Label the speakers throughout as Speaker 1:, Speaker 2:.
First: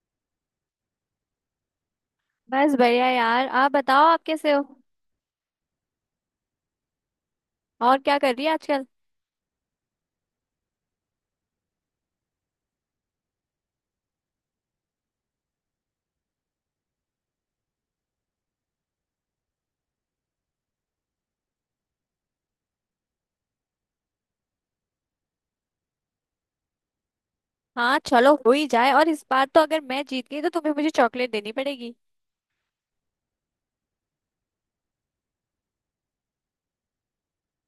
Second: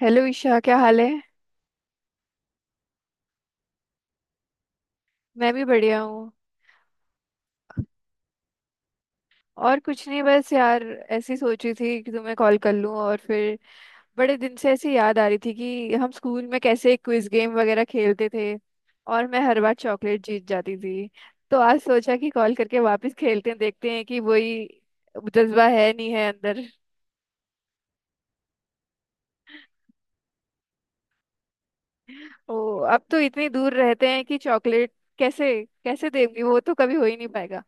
Speaker 1: Hello Isha, क्या हाल है।
Speaker 2: बस बढ़िया यार। आप बताओ, आप कैसे हो।
Speaker 1: मैं भी बढ़िया हूँ।
Speaker 2: और क्या कर रही है आजकल।
Speaker 1: और कुछ नहीं, बस यार ऐसी सोची थी कि तुम्हें कॉल कर लूँ, और फिर बड़े दिन से ऐसी याद आ रही थी कि हम स्कूल में कैसे क्विज गेम वगैरह खेलते थे, और मैं हर बार चॉकलेट जीत जाती थी। तो आज सोचा कि कॉल करके वापस खेलते हैं, देखते हैं कि वही जज्बा है नहीं है अंदर।
Speaker 2: हाँ चलो हो ही जाए। और इस बार तो अगर मैं जीत गई तो तुम्हें मुझे चॉकलेट देनी पड़ेगी।
Speaker 1: ओ, अब तो इतनी दूर रहते हैं कि चॉकलेट कैसे, कैसे देंगी। वो तो कभी हो ही नहीं पाएगा।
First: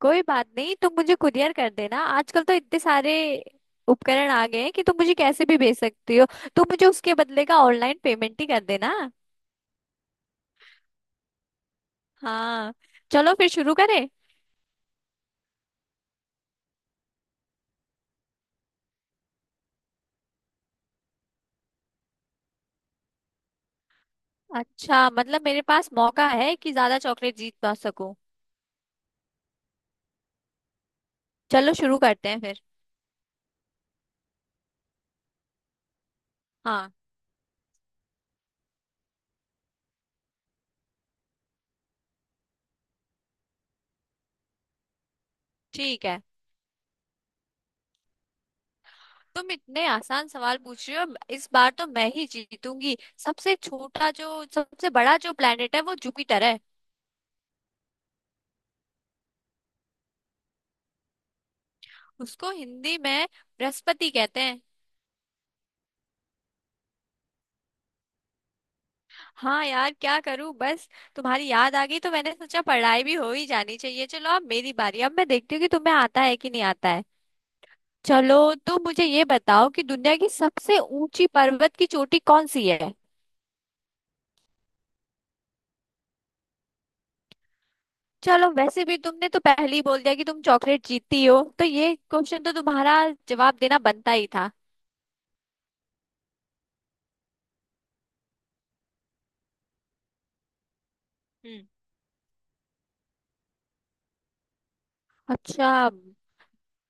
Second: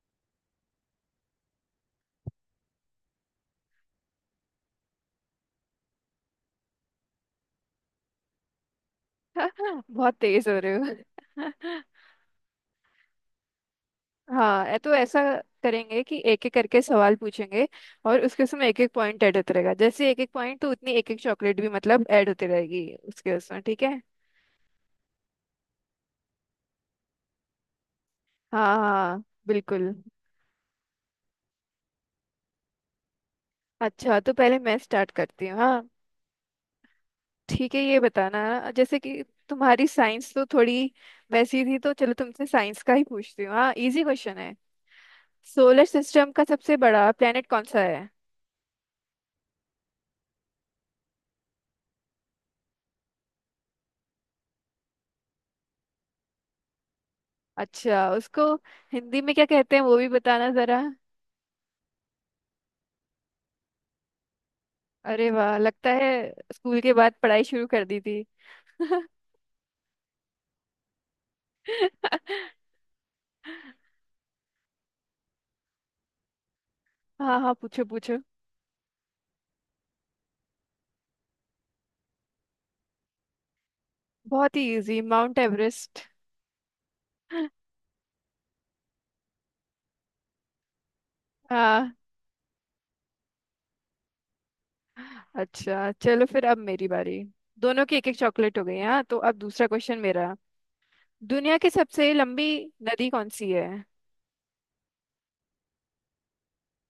Speaker 2: कोई बात नहीं, तुम मुझे कुरियर कर देना। आजकल तो इतने सारे उपकरण आ गए हैं कि तुम मुझे कैसे भी भेज सकती हो। तुम मुझे उसके बदले का ऑनलाइन पेमेंट ही कर देना।
Speaker 1: बहुत तेज हो रहे हो।
Speaker 2: हाँ। चलो फिर शुरू करें।
Speaker 1: हाँ, तो ऐसा करेंगे कि एक एक करके सवाल पूछेंगे, और उसके उसमें एक एक पॉइंट ऐड होता रहेगा। जैसे एक एक पॉइंट तो उतनी एक एक चॉकलेट भी मतलब ऐड होती रहेगी उसके उसमें। ठीक है।
Speaker 2: अच्छा मतलब मेरे पास मौका है कि ज्यादा चॉकलेट जीत पा सकूं।
Speaker 1: हाँ हाँ, बिल्कुल।
Speaker 2: चलो शुरू करते हैं फिर।
Speaker 1: अच्छा, तो पहले मैं स्टार्ट करती हूँ। हाँ।
Speaker 2: हाँ।
Speaker 1: ठीक है, ये बताना, जैसे कि तुम्हारी साइंस तो थोड़ी वैसी थी, तो चलो तुमसे साइंस का ही पूछती हूँ। हाँ, इजी क्वेश्चन है। सोलर
Speaker 2: ठीक है।
Speaker 1: सिस्टम का सबसे बड़ा प्लेनेट कौन सा है।
Speaker 2: तुम इतने आसान सवाल पूछ रही हो, इस बार तो मैं ही जीतूंगी। सबसे छोटा जो सबसे बड़ा जो प्लेनेट है वो जुपिटर है।
Speaker 1: अच्छा, उसको हिंदी में क्या कहते हैं वो भी बताना जरा।
Speaker 2: उसको हिंदी में बृहस्पति कहते हैं।
Speaker 1: अरे वाह, लगता है स्कूल के बाद पढ़ाई शुरू कर दी थी।
Speaker 2: हाँ यार क्या करूं बस, तुम्हारी याद आ गई तो मैंने सोचा पढ़ाई भी हो ही जानी चाहिए। चलो अब मेरी बारी, अब मैं देखती हूँ कि तुम्हें आता है कि नहीं आता है।
Speaker 1: हाँ हाँ, पूछो पूछो।
Speaker 2: चलो, तो मुझे ये बताओ कि दुनिया की सबसे ऊंची पर्वत की चोटी कौन सी है।
Speaker 1: बहुत ही इजी, माउंट एवरेस्ट।
Speaker 2: चलो वैसे भी तुमने तो पहले ही बोल दिया कि तुम चॉकलेट जीतती हो, तो
Speaker 1: हाँ।
Speaker 2: ये क्वेश्चन तो तुम्हारा जवाब देना बनता ही था।
Speaker 1: अच्छा चलो फिर, अब मेरी बारी। दोनों की एक एक चॉकलेट हो गई। हाँ, तो अब दूसरा क्वेश्चन मेरा। दुनिया
Speaker 2: हम्म।
Speaker 1: की सबसे लंबी नदी कौन सी है।
Speaker 2: अच्छा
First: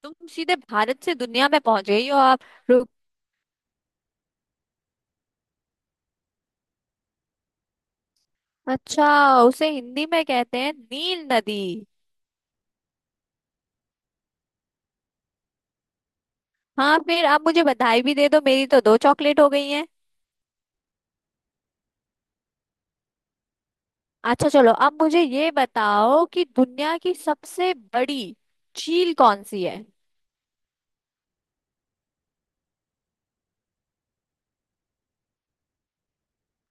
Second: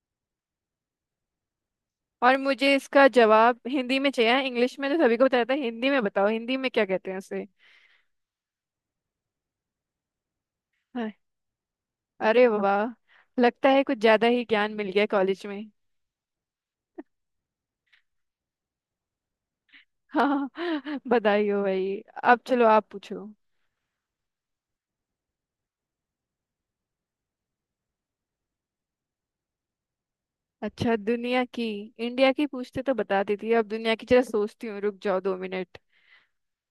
Speaker 2: तुम सीधे भारत से दुनिया में पहुंच गई हो
Speaker 1: और
Speaker 2: आप।
Speaker 1: मुझे
Speaker 2: रुक।
Speaker 1: इसका जवाब हिंदी में चाहिए। हाँ, इंग्लिश में तो सभी को बताया था, हिंदी में बताओ, हिंदी में क्या कहते हैं उसे।
Speaker 2: अच्छा उसे हिंदी में कहते हैं
Speaker 1: हाँ।
Speaker 2: नील नदी।
Speaker 1: अरे वाह, लगता है कुछ ज्यादा ही ज्ञान मिल गया कॉलेज में।
Speaker 2: हाँ फिर आप मुझे बधाई भी दे दो, मेरी तो दो चॉकलेट हो गई हैं।
Speaker 1: हाँ, बधाई हो भाई। अब चलो, आप पूछो।
Speaker 2: अच्छा चलो अब मुझे ये बताओ कि दुनिया की सबसे बड़ी झील कौन सी है।
Speaker 1: अच्छा, दुनिया की? इंडिया की पूछते तो बता देती, अब दुनिया की जरा सोचती हूँ, रुक जाओ 2 मिनट।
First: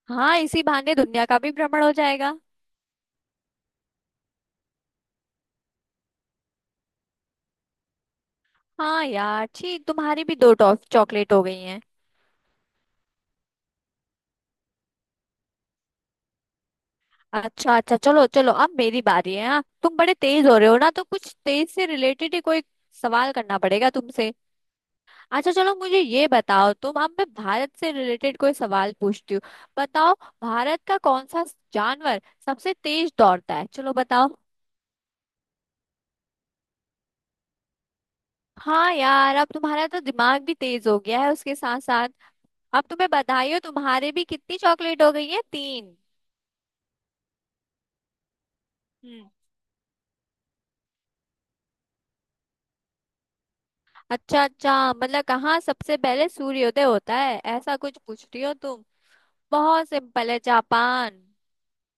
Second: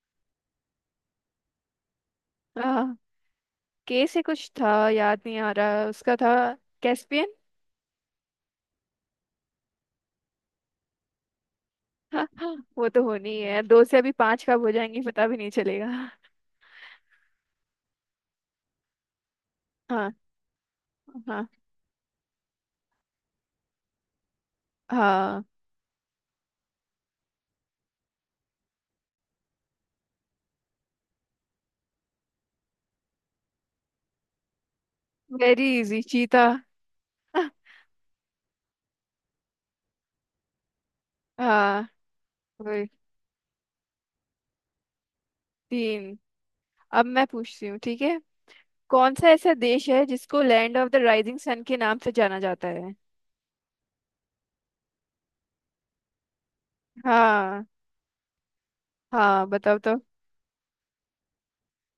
Speaker 2: हाँ इसी बहाने दुनिया का भी भ्रमण हो जाएगा।
Speaker 1: हाँ, के से कुछ था, याद नहीं आ रहा उसका था। कैस्पियन।
Speaker 2: हाँ यार ठीक, तुम्हारी भी दो टॉफ चॉकलेट हो गई हैं।
Speaker 1: हाँ हाँ, वो तो होनी ही है। दो से अभी पांच कब हो जाएंगी पता भी नहीं चलेगा।
Speaker 2: अच्छा अच्छा, चलो चलो अब मेरी बारी है। हाँ तुम
Speaker 1: हाँ।
Speaker 2: बड़े तेज हो रहे हो ना, तो कुछ
Speaker 1: हाँ
Speaker 2: तेज से रिलेटेड ही कोई सवाल करना पड़ेगा तुमसे।
Speaker 1: हाँ।
Speaker 2: अच्छा चलो मुझे ये बताओ तुम, अब मैं भारत से रिलेटेड कोई सवाल पूछती हूँ। बताओ, भारत का कौन सा जानवर सबसे तेज दौड़ता है, चलो बताओ।
Speaker 1: वेरी इजी, चीता।
Speaker 2: हाँ यार अब तुम्हारा तो दिमाग भी तेज हो गया है उसके साथ
Speaker 1: हाँ,
Speaker 2: साथ। अब
Speaker 1: वही।
Speaker 2: तुम्हें बधाई हो, तुम्हारे भी कितनी चॉकलेट हो गई है, तीन।
Speaker 1: तीन। अब मैं पूछती हूँ, ठीक है। कौन सा
Speaker 2: हम्म।
Speaker 1: ऐसा देश है जिसको land of the rising sun के नाम से जाना जाता है।
Speaker 2: अच्छा अच्छा मतलब कहाँ सबसे पहले सूर्योदय होता है
Speaker 1: हाँ,
Speaker 2: ऐसा कुछ पूछ रही हो तुम।
Speaker 1: हाँ बताओ
Speaker 2: बहुत
Speaker 1: तो।
Speaker 2: सिंपल है, जापान।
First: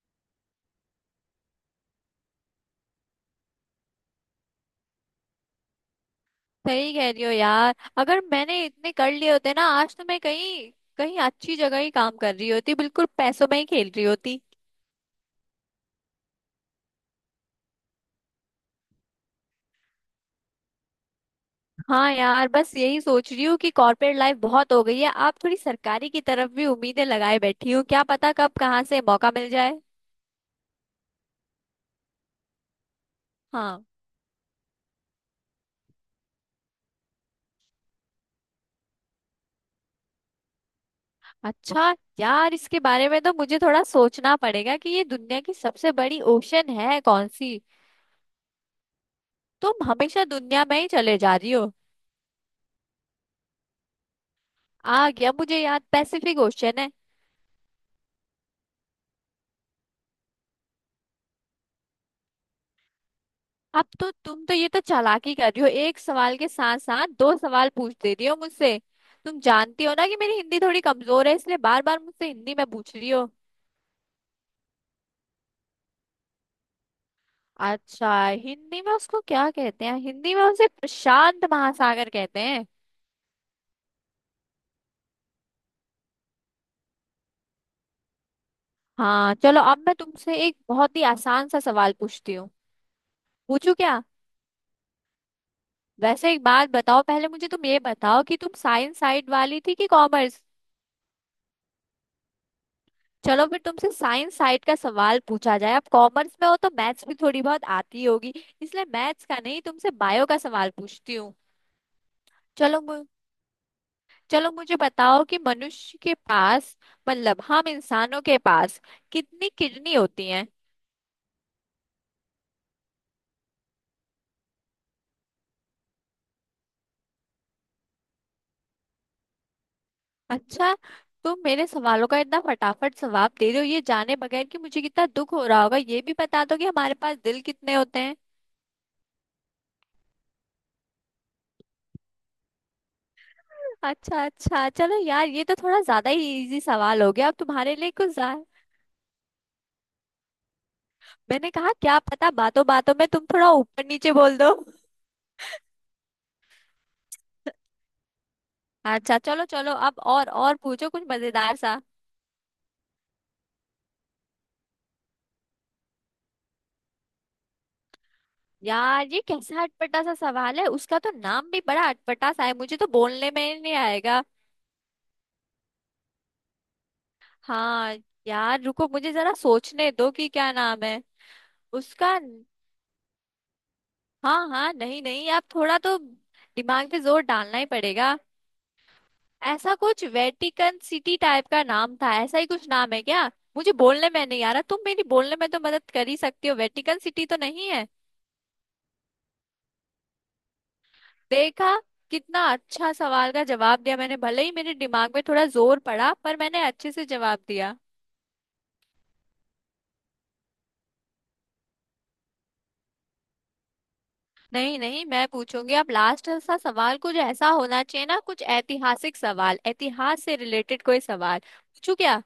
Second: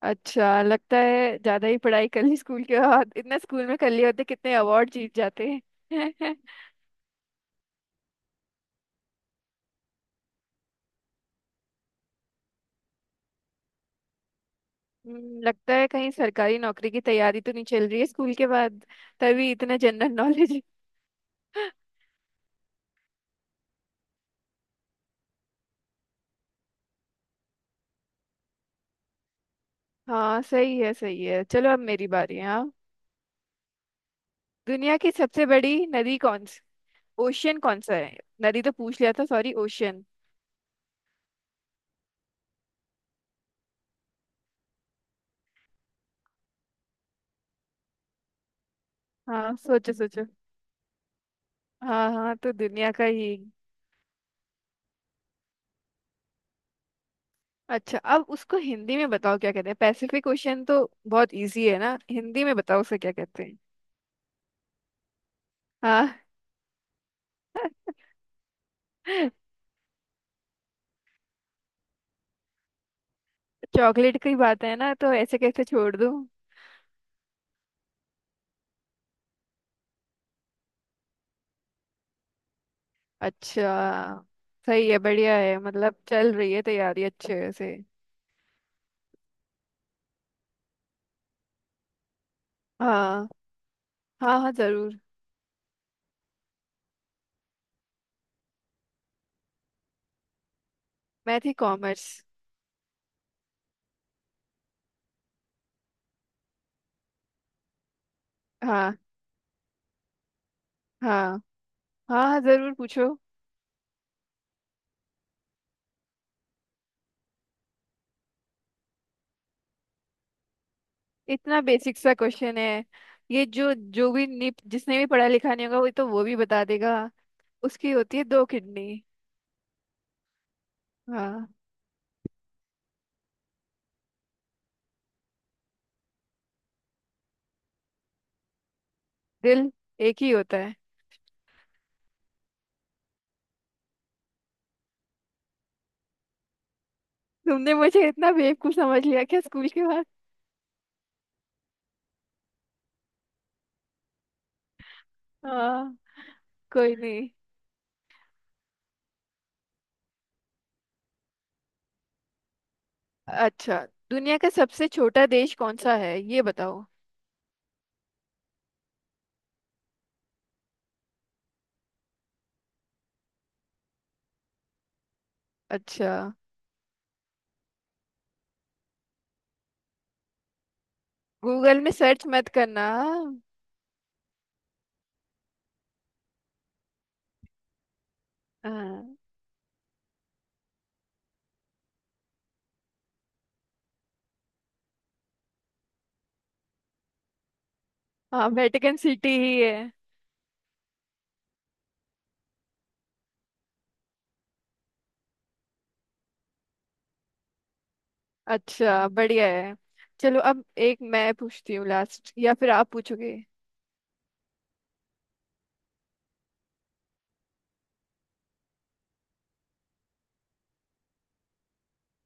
Speaker 1: अच्छा, लगता है ज्यादा ही पढ़ाई कर ली स्कूल के बाद। इतना स्कूल में कर लिए होते, कितने अवार्ड जीत जाते हैं।
Speaker 2: सही कह रही हो यार, अगर मैंने इतने कर लिए होते ना आज तो मैं कहीं कहीं अच्छी जगह ही काम कर रही होती, बिल्कुल पैसों में ही खेल रही होती।
Speaker 1: लगता है कहीं सरकारी नौकरी की तैयारी तो नहीं चल रही है स्कूल के बाद, तभी इतना जनरल नॉलेज।
Speaker 2: हाँ यार बस यही सोच रही हूँ कि कॉर्पोरेट लाइफ बहुत हो गई है, आप थोड़ी सरकारी की तरफ भी उम्मीदें लगाए बैठी हूँ, क्या पता कब कहाँ से मौका मिल जाए।
Speaker 1: हाँ, सही है सही है। चलो अब मेरी बारी है। हाँ।
Speaker 2: हाँ।
Speaker 1: दुनिया की सबसे बड़ी नदी कौन सी, ओशियन कौन सा है। नदी तो पूछ लिया था, सॉरी, ओशियन।
Speaker 2: अच्छा यार इसके बारे में तो मुझे थोड़ा सोचना पड़ेगा कि ये दुनिया की सबसे बड़ी ओशन है कौन सी।
Speaker 1: हाँ,
Speaker 2: तुम
Speaker 1: सोचो
Speaker 2: हमेशा
Speaker 1: सोचो।
Speaker 2: दुनिया में ही चले जा रही हो।
Speaker 1: हाँ हाँ, तो दुनिया का ही।
Speaker 2: आ गया मुझे याद, पैसिफिक ओशन है।
Speaker 1: अच्छा, अब उसको हिंदी में बताओ क्या कहते हैं। पैसिफिक ओशियन तो बहुत इजी है ना, हिंदी में बताओ उसे क्या कहते हैं।
Speaker 2: अब तो तुम तो ये तो चालाकी कर रही हो, एक
Speaker 1: हाँ।
Speaker 2: सवाल के साथ साथ दो सवाल पूछ देती हो मुझसे। तुम जानती हो ना कि मेरी हिंदी थोड़ी कमजोर है इसलिए बार बार मुझसे हिंदी में पूछ रही हो।
Speaker 1: चॉकलेट की बात है ना, तो ऐसे कैसे छोड़ दूँ।
Speaker 2: अच्छा हिंदी में उसको क्या कहते हैं, हिंदी में उसे प्रशांत महासागर कहते हैं।
Speaker 1: अच्छा। सही है, बढ़िया है, मतलब चल रही है तैयारी अच्छे से।
Speaker 2: हाँ चलो अब मैं तुमसे एक बहुत ही आसान सा सवाल पूछती हूँ।
Speaker 1: हाँ।
Speaker 2: पूछू क्या।
Speaker 1: हाँ। हाँ, जरूर।
Speaker 2: वैसे एक बात बताओ, पहले मुझे तुम ये बताओ कि तुम साइंस साइड वाली थी कि कॉमर्स।
Speaker 1: मैं थी कॉमर्स।
Speaker 2: चलो फिर तुमसे साइंस साइड का सवाल पूछा जाए। अब कॉमर्स में हो तो मैथ्स भी थोड़ी बहुत आती होगी, इसलिए
Speaker 1: हाँ।
Speaker 2: मैथ्स का नहीं तुमसे बायो का सवाल
Speaker 1: हाँ।
Speaker 2: पूछती हूँ।
Speaker 1: हाँ हाँ, जरूर
Speaker 2: चलो मु,
Speaker 1: पूछो।
Speaker 2: चलो मुझे बताओ कि मनुष्य के पास, मतलब हम इंसानों के पास, कितनी किडनी होती हैं।
Speaker 1: इतना बेसिक सा क्वेश्चन है। ये जो जो भी जिसने भी पढ़ा लिखा नहीं होगा, वो तो वो भी बता देगा। उसकी होती है दो किडनी।
Speaker 2: अच्छा। तुम
Speaker 1: हाँ।
Speaker 2: मेरे सवालों का इतना फटाफट जवाब दे रहे हो ये जाने बगैर कि मुझे कितना दुख हो रहा होगा। ये भी बता दो कि हमारे पास दिल कितने होते हैं।
Speaker 1: दिल एक ही होता है।
Speaker 2: अच्छा अच्छा चलो यार, ये तो थोड़ा ज्यादा ही इजी सवाल हो गया, अब
Speaker 1: तुमने
Speaker 2: तुम्हारे लिए
Speaker 1: मुझे
Speaker 2: कुछ।
Speaker 1: इतना बेवकूफ समझ लिया क्या स्कूल के बाद।
Speaker 2: मैंने कहा क्या पता बातों बातों में तुम थोड़ा ऊपर नीचे बोल दो।
Speaker 1: हाँ। कोई नहीं।
Speaker 2: अच्छा चलो चलो अब और पूछो कुछ मजेदार सा।
Speaker 1: अच्छा, दुनिया का सबसे छोटा देश कौन सा है ये बताओ।
Speaker 2: यार ये कैसा अटपटा सा सवाल है, उसका तो नाम भी बड़ा अटपटा सा है, मुझे तो बोलने में ही नहीं आएगा।
Speaker 1: अच्छा।
Speaker 2: हाँ। यार रुको मुझे जरा सोचने दो कि क्या नाम है
Speaker 1: गूगल में
Speaker 2: उसका।
Speaker 1: सर्च मत करना।
Speaker 2: हाँ हाँ नहीं नहीं आप थोड़ा तो दिमाग पे जोर डालना ही पड़ेगा।
Speaker 1: हाँ
Speaker 2: ऐसा कुछ वेटिकन सिटी टाइप का नाम था, ऐसा ही कुछ नाम है क्या। मुझे बोलने में नहीं आ रहा, तुम मेरी बोलने में तो मदद कर ही सकती हो, वेटिकन सिटी तो नहीं है।
Speaker 1: हाँ, वेटिकन सिटी ही है।
Speaker 2: देखा, कितना अच्छा सवाल का जवाब दिया मैंने, भले ही मेरे दिमाग में थोड़ा जोर पड़ा पर मैंने अच्छे से जवाब दिया।
Speaker 1: अच्छा, बढ़िया है। चलो अब एक मैं पूछती हूँ लास्ट, या फिर आप पूछोगे।
Speaker 2: नहीं नहीं मैं पूछूंगी, अब लास्ट सा सवाल कुछ ऐसा होना चाहिए ना, कुछ ऐतिहासिक सवाल, इतिहास से रिलेटेड कोई सवाल पूछू क्या।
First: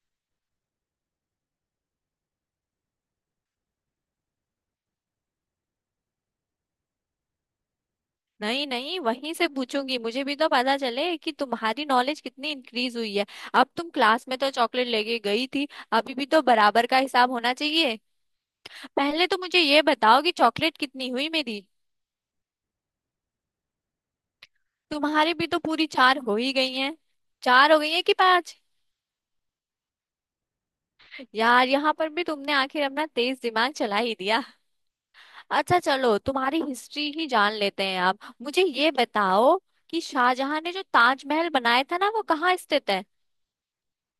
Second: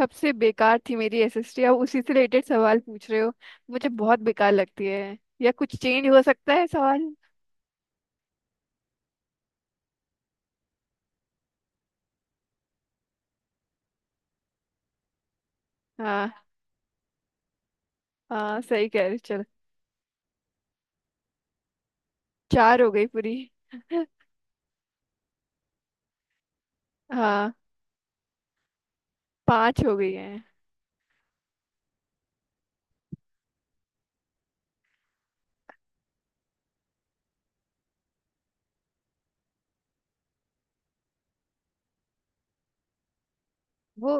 Speaker 1: सबसे बेकार थी मेरी एसएसटी, अब उसी से रिलेटेड सवाल पूछ रहे हो। मुझे बहुत बेकार लगती है। या कुछ चेंज हो सकता है सवाल।
Speaker 2: नहीं नहीं वहीं से पूछूंगी, मुझे भी तो पता चले कि तुम्हारी नॉलेज कितनी इंक्रीज हुई है। अब तुम क्लास में तो चॉकलेट लेके गई थी, अभी भी
Speaker 1: हाँ,
Speaker 2: तो बराबर का हिसाब होना चाहिए।
Speaker 1: हाँ सही कह रहे हो,
Speaker 2: पहले तो
Speaker 1: चलो।
Speaker 2: मुझे ये बताओ कि चॉकलेट कितनी हुई मेरी।
Speaker 1: चार हो गई पूरी।
Speaker 2: तुम्हारी भी तो पूरी चार हो ही गई हैं।
Speaker 1: हाँ।
Speaker 2: चार हो गई है कि पांच।
Speaker 1: पांच हो गई है।
Speaker 2: यार यहाँ पर भी तुमने आखिर अपना तेज दिमाग चला ही दिया। अच्छा चलो तुम्हारी हिस्ट्री ही जान लेते हैं। आप मुझे ये बताओ कि शाहजहां ने जो ताजमहल बनाया था ना वो कहाँ स्थित है।
Speaker 1: वो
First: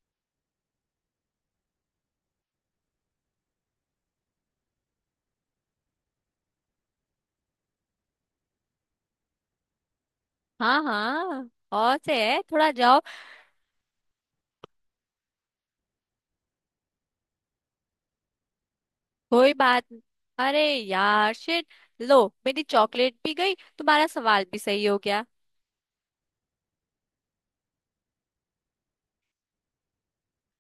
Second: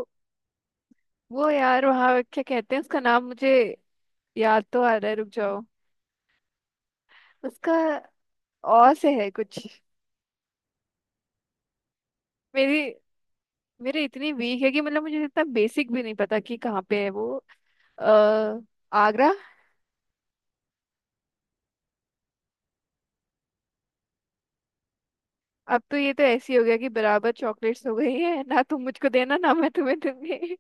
Speaker 1: वो यार, वहाँ क्या कहते हैं उसका नाम, मुझे याद तो आ रहा है, रुक जाओ। उसका और से है कुछ।
Speaker 2: हाँ हाँ और से है, थोड़ा
Speaker 1: मेरी
Speaker 2: जाओ।
Speaker 1: मेरी इतनी वीक है कि मतलब मुझे इतना बेसिक भी नहीं पता कि कहाँ पे है वो। अ, आगरा।
Speaker 2: कोई बात न- अरे यार शिट, लो मेरी चॉकलेट भी गई, तुम्हारा सवाल भी सही हो गया।
Speaker 1: अब तो ये तो ऐसी हो गया कि बराबर चॉकलेट्स हो गई है ना। तुम मुझको देना ना, मैं तुम्हें दूंगी।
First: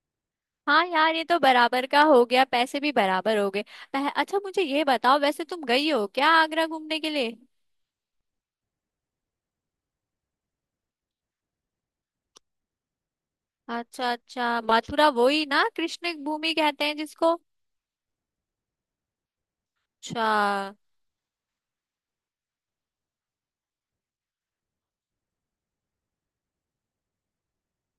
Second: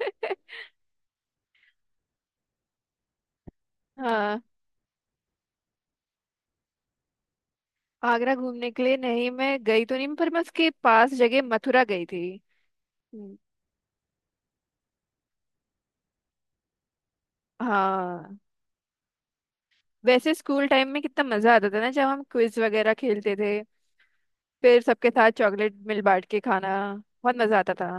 Speaker 2: हाँ यार ये तो बराबर का हो गया, पैसे भी बराबर हो गए। अच्छा
Speaker 1: हाँ।
Speaker 2: मुझे ये बताओ वैसे, तुम गई हो क्या आगरा घूमने के लिए।
Speaker 1: आगरा घूमने के लिए नहीं, मैं गई तो नहीं, पर मैं उसके पास जगह मथुरा गई थी। हम्म।
Speaker 2: अच्छा अच्छा, मथुरा वही ना कृष्ण भूमि कहते हैं जिसको।
Speaker 1: हाँ,
Speaker 2: अच्छा।
Speaker 1: वैसे स्कूल टाइम में कितना मजा आता था ना जब हम क्विज वगैरह खेलते थे। फिर सबके साथ चॉकलेट मिल बांट के खाना, बहुत मजा आता था।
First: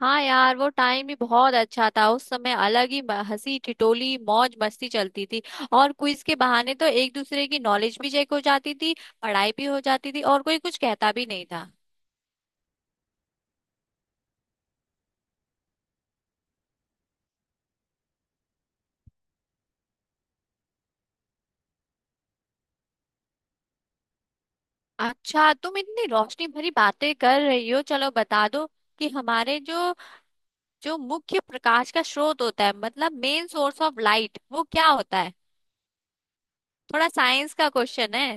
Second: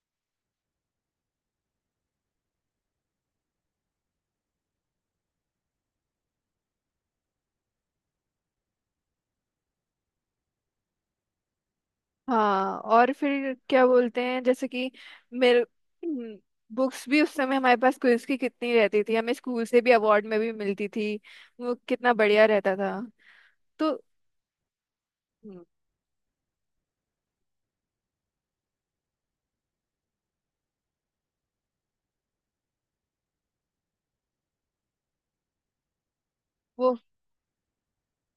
Speaker 2: हाँ यार वो टाइम भी बहुत अच्छा था, उस समय अलग ही हंसी टिटोली मौज मस्ती चलती थी। और क्विज के बहाने तो एक दूसरे की नॉलेज भी चेक हो जाती थी, पढ़ाई भी हो जाती थी और कोई कुछ कहता भी नहीं था।
Speaker 1: हाँ, और फिर क्या बोलते हैं जैसे कि मेरे, बुक्स भी उस समय हमारे पास क्विज की कितनी रहती थी, हमें स्कूल से भी अवार्ड में भी मिलती थी, वो कितना बढ़िया रहता था। तो
Speaker 2: अच्छा
Speaker 1: हम्म,
Speaker 2: तुम इतनी रोशनी भरी बातें कर रही हो, चलो बता दो कि हमारे जो जो मुख्य प्रकाश का स्रोत होता है, मतलब मेन सोर्स ऑफ लाइट, वो क्या होता है।
Speaker 1: वो
Speaker 2: थोड़ा साइंस का क्वेश्चन है।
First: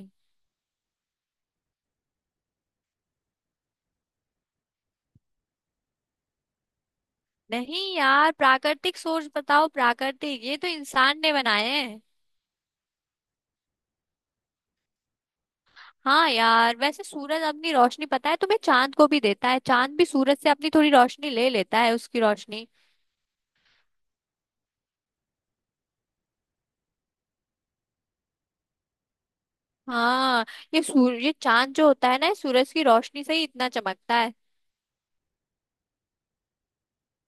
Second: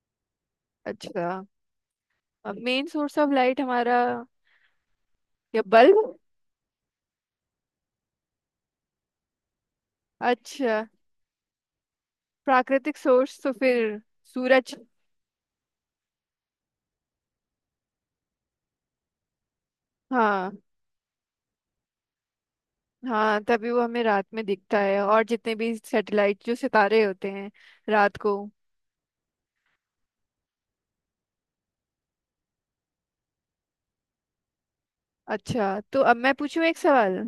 Speaker 1: अच्छा। मेन सोर्स ऑफ लाइट हमारा, या बल्ब।
Speaker 2: नहीं यार प्राकृतिक सोर्स बताओ, प्राकृतिक, ये तो
Speaker 1: अच्छा,
Speaker 2: इंसान ने बनाए हैं।
Speaker 1: प्राकृतिक सोर्स तो फिर सूरज।
Speaker 2: हाँ यार वैसे सूरज अपनी रोशनी पता है तुम्हें चांद को भी देता है, चांद भी सूरज से
Speaker 1: हाँ,
Speaker 2: अपनी थोड़ी रोशनी ले लेता है उसकी रोशनी।
Speaker 1: हाँ तभी वो हमें रात में दिखता है, और जितने भी सैटेलाइट जो सितारे होते हैं रात को।
Speaker 2: हाँ ये चांद जो होता है ना ये सूरज की रोशनी से ही इतना चमकता है।
Speaker 1: अच्छा, तो अब मैं पूछूं एक सवाल।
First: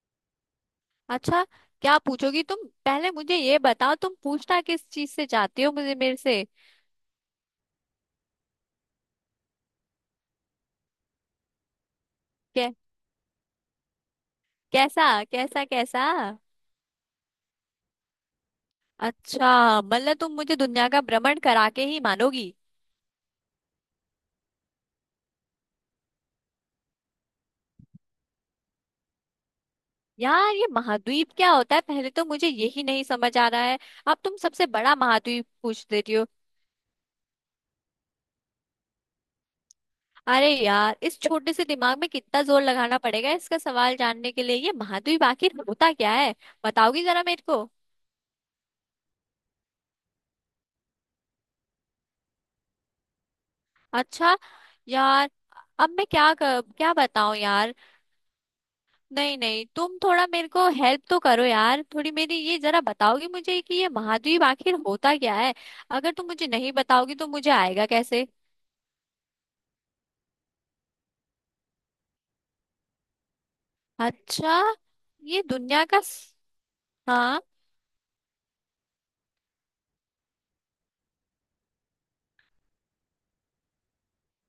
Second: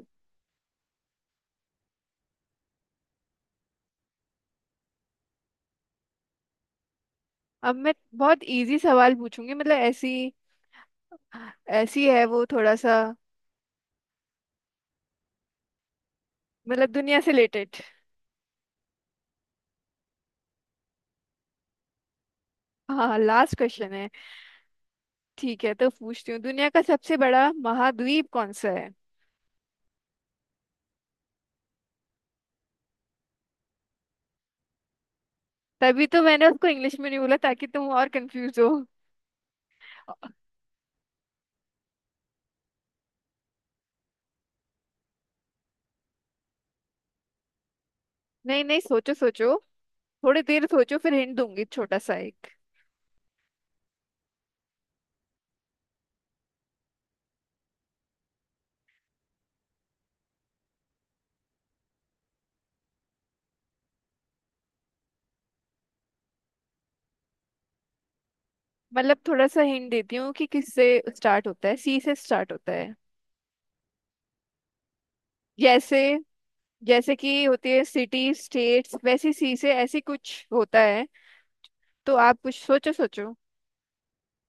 Speaker 2: अच्छा। क्या पूछोगी तुम, पहले मुझे ये बताओ तुम पूछना किस चीज से चाहती हो मुझे, मेरे से।
Speaker 1: अब मैं बहुत इजी सवाल पूछूंगी, मतलब ऐसी ऐसी है वो
Speaker 2: कै,
Speaker 1: थोड़ा सा।
Speaker 2: कैसा कैसा कैसा।
Speaker 1: मतलब दुनिया से रिलेटेड।
Speaker 2: अच्छा मतलब तुम मुझे दुनिया का भ्रमण करा के ही मानोगी।
Speaker 1: हाँ, लास्ट क्वेश्चन है। ठीक है, तो पूछती हूँ, दुनिया का सबसे बड़ा महाद्वीप कौन सा है।
Speaker 2: यार ये महाद्वीप क्या होता है, पहले तो मुझे यही नहीं समझ आ रहा है, अब तुम सबसे बड़ा महाद्वीप पूछ
Speaker 1: तभी
Speaker 2: देती
Speaker 1: तो
Speaker 2: हो।
Speaker 1: मैंने उसको इंग्लिश में नहीं बोला, ताकि तुम और कंफ्यूज हो।
Speaker 2: अरे यार इस छोटे से दिमाग में कितना जोर लगाना पड़ेगा इसका सवाल जानने के लिए, ये महाद्वीप आखिर होता क्या है, बताओगी जरा मेरे को।
Speaker 1: नहीं नहीं, सोचो सोचो, थोड़ी देर सोचो, फिर हिंट दूंगी, छोटा सा एक।
Speaker 2: अच्छा। यार अब मैं क्या कर, क्या बताऊं यार। नहीं नहीं तुम थोड़ा मेरे को हेल्प तो करो यार, थोड़ी मेरी ये जरा बताओगी मुझे कि ये महाद्वीप आखिर होता क्या है, अगर तुम मुझे नहीं बताओगी तो मुझे आएगा कैसे।
Speaker 1: मतलब थोड़ा सा हिंट देती हूँ कि किससे स्टार्ट होता है, सी से स्टार्ट होता है।
Speaker 2: अच्छा। ये दुनिया
Speaker 1: जैसे,
Speaker 2: का स-
Speaker 1: जैसे
Speaker 2: हाँ
Speaker 1: कि होती है सिटी स्टेट्स, वैसी सी से ऐसी कुछ होता है। तो आप कुछ सोचो सोचो।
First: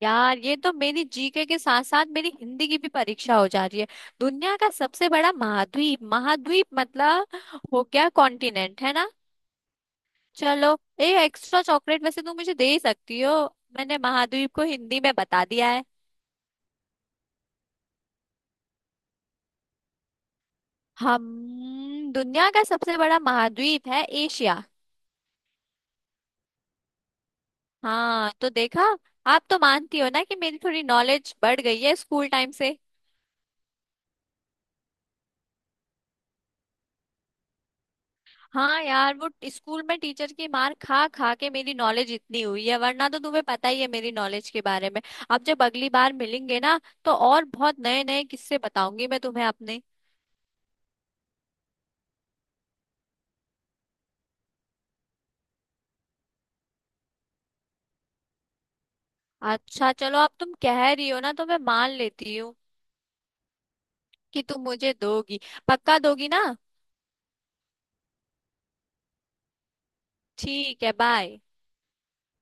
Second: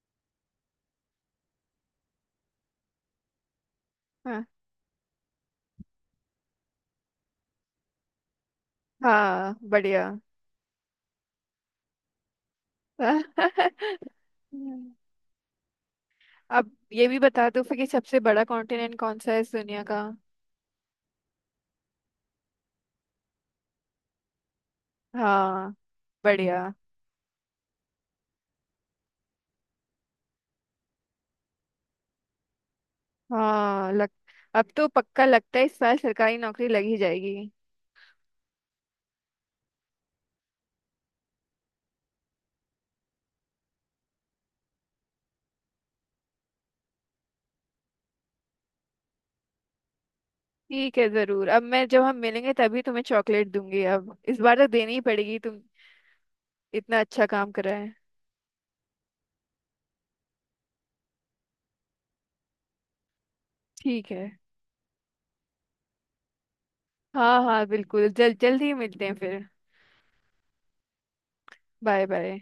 Speaker 2: यार ये तो मेरी जीके के साथ साथ मेरी हिंदी की भी परीक्षा हो जा रही है।
Speaker 1: हाँ,
Speaker 2: दुनिया का सबसे बड़ा महाद्वीप, महाद्वीप मतलब, हो गया, कॉन्टिनेंट है ना।
Speaker 1: हाँ बढ़िया।
Speaker 2: चलो एक एक्स्ट्रा चॉकलेट वैसे तुम मुझे दे ही सकती हो, मैंने महाद्वीप को हिंदी में बता दिया है।
Speaker 1: अब ये भी बता दो फिर कि सबसे बड़ा कॉन्टिनेंट कौन सा है इस दुनिया का।
Speaker 2: हम, दुनिया का सबसे बड़ा महाद्वीप है एशिया।
Speaker 1: हाँ, बढ़िया।
Speaker 2: हाँ तो देखा, आप तो मानती हो ना कि मेरी थोड़ी नॉलेज बढ़ गई है स्कूल टाइम से।
Speaker 1: हाँ, लग अब तो पक्का लगता है इस साल सरकारी नौकरी लग ही जाएगी।
Speaker 2: हाँ यार वो स्कूल में टीचर की मार खा खा के मेरी नॉलेज इतनी हुई है, वरना तो तुम्हें पता ही है मेरी नॉलेज के बारे में। अब जब अगली बार मिलेंगे ना तो और बहुत नए नए किस्से बताऊंगी मैं तुम्हें अपने।
Speaker 1: ठीक है, जरूर। अब मैं जब हम मिलेंगे तभी तुम्हें चॉकलेट दूंगी, अब इस बार तो देनी ही पड़ेगी। तुम इतना अच्छा काम कर रहा है।
Speaker 2: अच्छा चलो अब तुम कह रही हो ना तो मैं मान लेती हूँ
Speaker 1: ठीक है।
Speaker 2: कि तुम मुझे दोगी, पक्का दोगी ना।
Speaker 1: हाँ हाँ बिल्कुल, जल जल्दी ही मिलते हैं फिर।
Speaker 2: ठीक है बाय।
Speaker 1: Bye bye.